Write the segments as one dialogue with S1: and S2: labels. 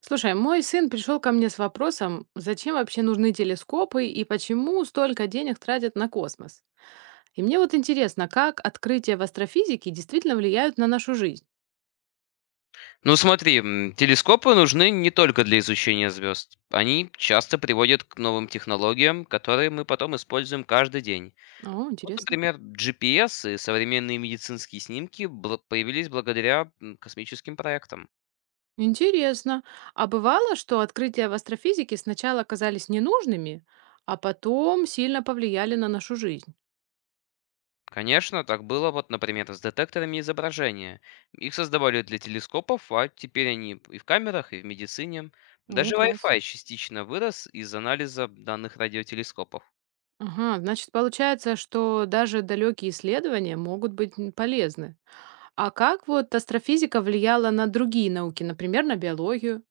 S1: Слушай, мой сын пришел ко мне с вопросом, зачем вообще нужны телескопы и почему столько денег тратят на космос. И мне вот интересно, как открытия в астрофизике действительно влияют на нашу жизнь.
S2: Ну смотри, телескопы нужны не только для изучения звезд. Они часто приводят к новым технологиям, которые мы потом используем каждый день.
S1: О,
S2: Вот,
S1: интересно.
S2: например, GPS и современные медицинские снимки появились благодаря космическим проектам.
S1: Интересно. А бывало, что открытия в астрофизике сначала казались ненужными, а потом сильно повлияли на нашу жизнь.
S2: Конечно, так было, вот, например, с детекторами изображения. Их создавали для телескопов, а теперь они и в камерах, и в медицине.
S1: О,
S2: Даже
S1: класс.
S2: Wi-Fi частично вырос из анализа данных радиотелескопов.
S1: Ага, значит, получается, что даже далекие исследования могут быть полезны. А как вот астрофизика влияла на другие науки, например, на биологию?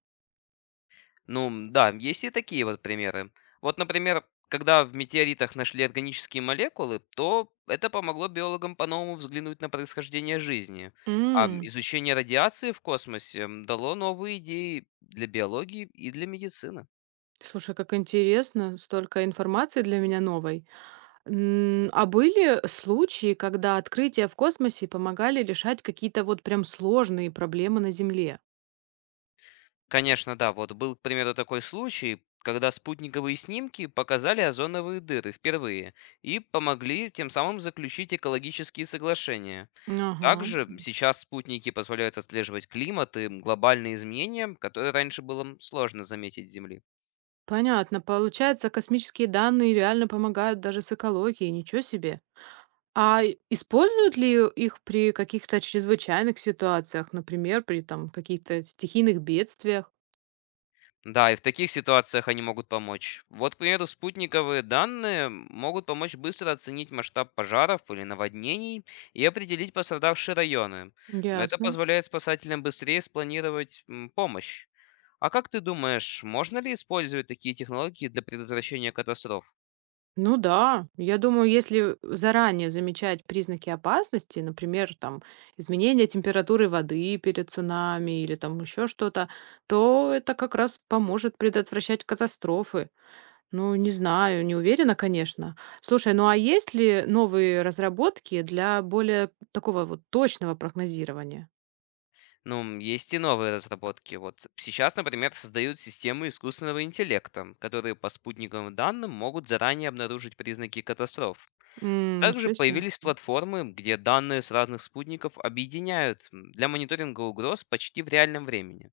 S2: Ну, да, есть и такие вот примеры. Вот, например, когда в метеоритах нашли органические молекулы, то это помогло биологам по-новому взглянуть на происхождение жизни. А
S1: М,
S2: изучение радиации в космосе дало новые идеи для биологии и для медицины.
S1: Слушай, как интересно, столько информации для меня новой. А были случаи, когда открытия в космосе помогали решать какие-то вот прям сложные проблемы на Земле?
S2: Конечно, да, вот был, к примеру, такой случай, когда спутниковые снимки показали озоновые дыры впервые и помогли тем самым заключить экологические соглашения.
S1: Ага,
S2: Также сейчас спутники позволяют отслеживать климат и глобальные изменения, которые раньше было сложно заметить с Земли.
S1: понятно. Получается, космические данные реально помогают даже с экологией, ничего себе. А используют ли их при каких-то чрезвычайных ситуациях, например, при там каких-то стихийных бедствиях?
S2: Да, и в таких ситуациях они могут помочь. Вот, к примеру, спутниковые данные могут помочь быстро оценить масштаб пожаров или наводнений и определить пострадавшие районы. Это
S1: Ясно.
S2: позволяет спасателям быстрее спланировать помощь. А как ты думаешь, можно ли использовать такие технологии для предотвращения катастроф?
S1: Ну да, я думаю, если заранее замечать признаки опасности, например, там изменение температуры воды перед цунами или там еще что-то, то это как раз поможет предотвращать катастрофы. Ну, не знаю, не уверена, конечно. Слушай, ну а есть ли новые разработки для более такого вот точного прогнозирования?
S2: Ну, есть и новые разработки. Вот сейчас, например, создают системы искусственного интеллекта, которые по спутниковым данным могут заранее обнаружить признаки катастроф.
S1: М,
S2: Также
S1: ничего себе.
S2: появились платформы, где данные с разных спутников объединяют для мониторинга угроз почти в реальном времени.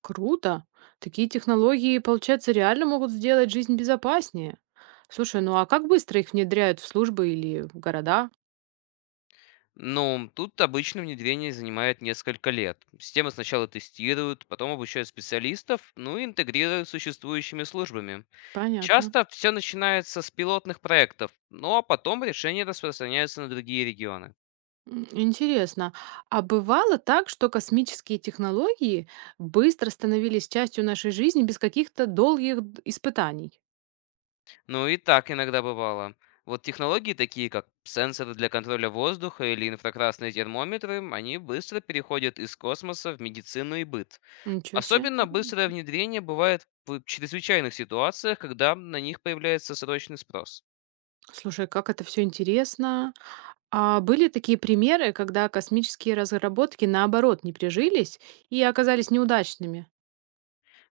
S1: Круто. Такие технологии, получается, реально могут сделать жизнь безопаснее. Слушай, ну а как быстро их внедряют в службы или в города?
S2: Ну, тут обычно внедрение занимает несколько лет. Системы сначала тестируют, потом обучают специалистов, ну и интегрируют с существующими службами.
S1: Понятно.
S2: Часто все начинается с пилотных проектов, ну а потом решения распространяются на другие регионы.
S1: Интересно. А бывало так, что космические технологии быстро становились частью нашей жизни без каких-то долгих испытаний?
S2: Ну и так иногда бывало. Вот технологии такие, как сенсоры для контроля воздуха или инфракрасные термометры, они быстро переходят из космоса в медицину и быт.
S1: Ничего себе.
S2: Особенно
S1: М.
S2: быстрое внедрение бывает в чрезвычайных ситуациях, когда на них появляется срочный спрос.
S1: Слушай, как это все интересно. А были такие примеры, когда космические разработки наоборот не прижились и оказались неудачными?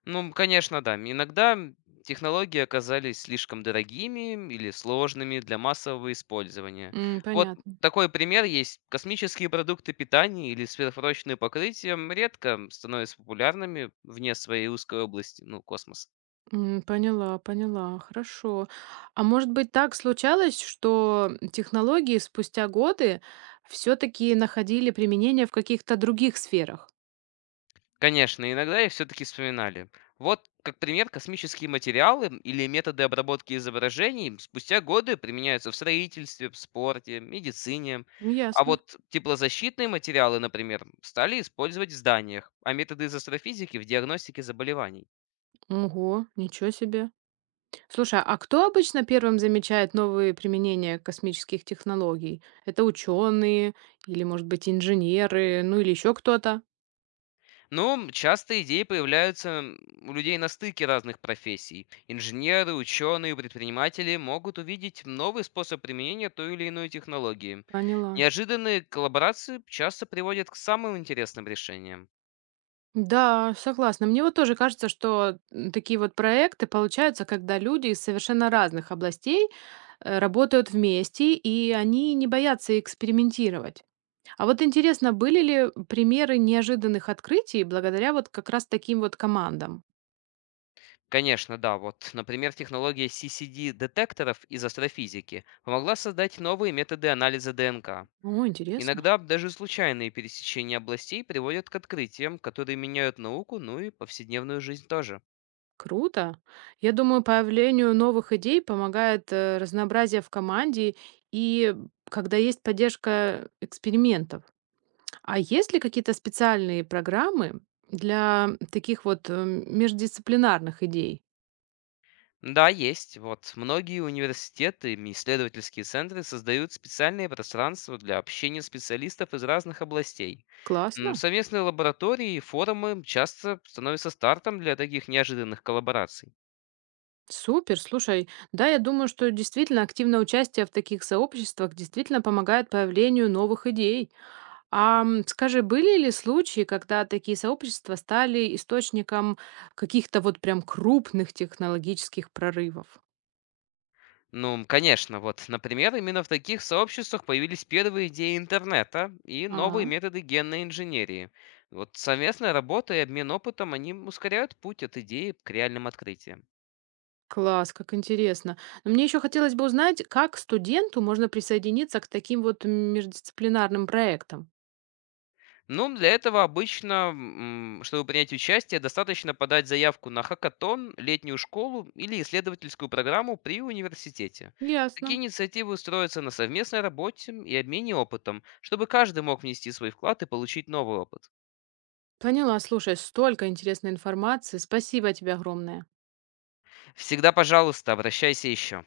S2: Ну, конечно, да, иногда технологии оказались слишком дорогими или сложными для массового использования.
S1: М,
S2: Вот
S1: понятно.
S2: такой пример есть. Космические продукты питания или сверхпрочные покрытия редко становятся популярными вне своей узкой области, ну, космоса.
S1: Поняла, поняла, хорошо. А может быть, так случалось, что технологии спустя годы все-таки находили применение в каких-то других сферах?
S2: Конечно, иногда их все-таки вспоминали. Вот, как пример, космические материалы или методы обработки изображений спустя годы применяются в строительстве, в спорте, медицине.
S1: М,
S2: А
S1: Ясно.
S2: вот теплозащитные материалы, например, стали использовать в зданиях, а методы из астрофизики в диагностике заболеваний.
S1: Ого, ничего себе. Слушай, а кто обычно первым замечает новые применения космических технологий? Это ученые или, может быть, инженеры, ну или еще кто-то?
S2: Ну, часто идеи появляются, у людей на стыке разных профессий. Инженеры, ученые, предприниматели могут увидеть новый способ применения той или иной технологии.
S1: Поняла.
S2: Неожиданные коллаборации часто приводят к самым интересным решениям.
S1: Да, согласна. Мне вот тоже кажется, что такие вот проекты получаются, когда люди из совершенно разных областей работают вместе, и они не боятся экспериментировать. А вот интересно, были ли примеры неожиданных открытий благодаря вот как раз таким вот командам?
S2: Конечно, да, вот, например, технология CCD-детекторов из астрофизики помогла создать новые методы анализа ДНК.
S1: О, интересно.
S2: Иногда даже случайные пересечения областей приводят к открытиям, которые меняют науку, ну и повседневную жизнь тоже.
S1: Круто. Я думаю, появлению новых идей помогает разнообразие в команде и когда есть поддержка экспериментов. А есть ли какие-то специальные программы для таких вот междисциплинарных идей?
S2: Да, есть. Вот многие университеты и исследовательские центры создают специальные пространства для общения специалистов из разных областей.
S1: Классно.
S2: Совместные лаборатории и форумы часто становятся стартом для таких неожиданных коллабораций.
S1: Супер, слушай, да, я думаю, что действительно активное участие в таких сообществах действительно помогает появлению новых идей. А скажи, были ли случаи, когда такие сообщества стали источником каких-то вот прям крупных технологических прорывов?
S2: Ну, конечно, вот, например, именно в таких сообществах появились первые идеи интернета и новые методы генной инженерии. Вот совместная работа и обмен опытом, они ускоряют путь от идеи к реальным открытиям.
S1: Класс, как интересно. Но мне еще хотелось бы узнать, как студенту можно присоединиться к таким вот междисциплинарным проектам.
S2: Ну, для этого обычно, чтобы принять участие, достаточно подать заявку на хакатон, летнюю школу или исследовательскую программу при университете.
S1: Ясно.
S2: Такие инициативы строятся на совместной работе и обмене опытом, чтобы каждый мог внести свой вклад и получить новый опыт.
S1: Поняла, слушай, столько интересной информации. Спасибо тебе огромное.
S2: Всегда, пожалуйста, обращайся еще.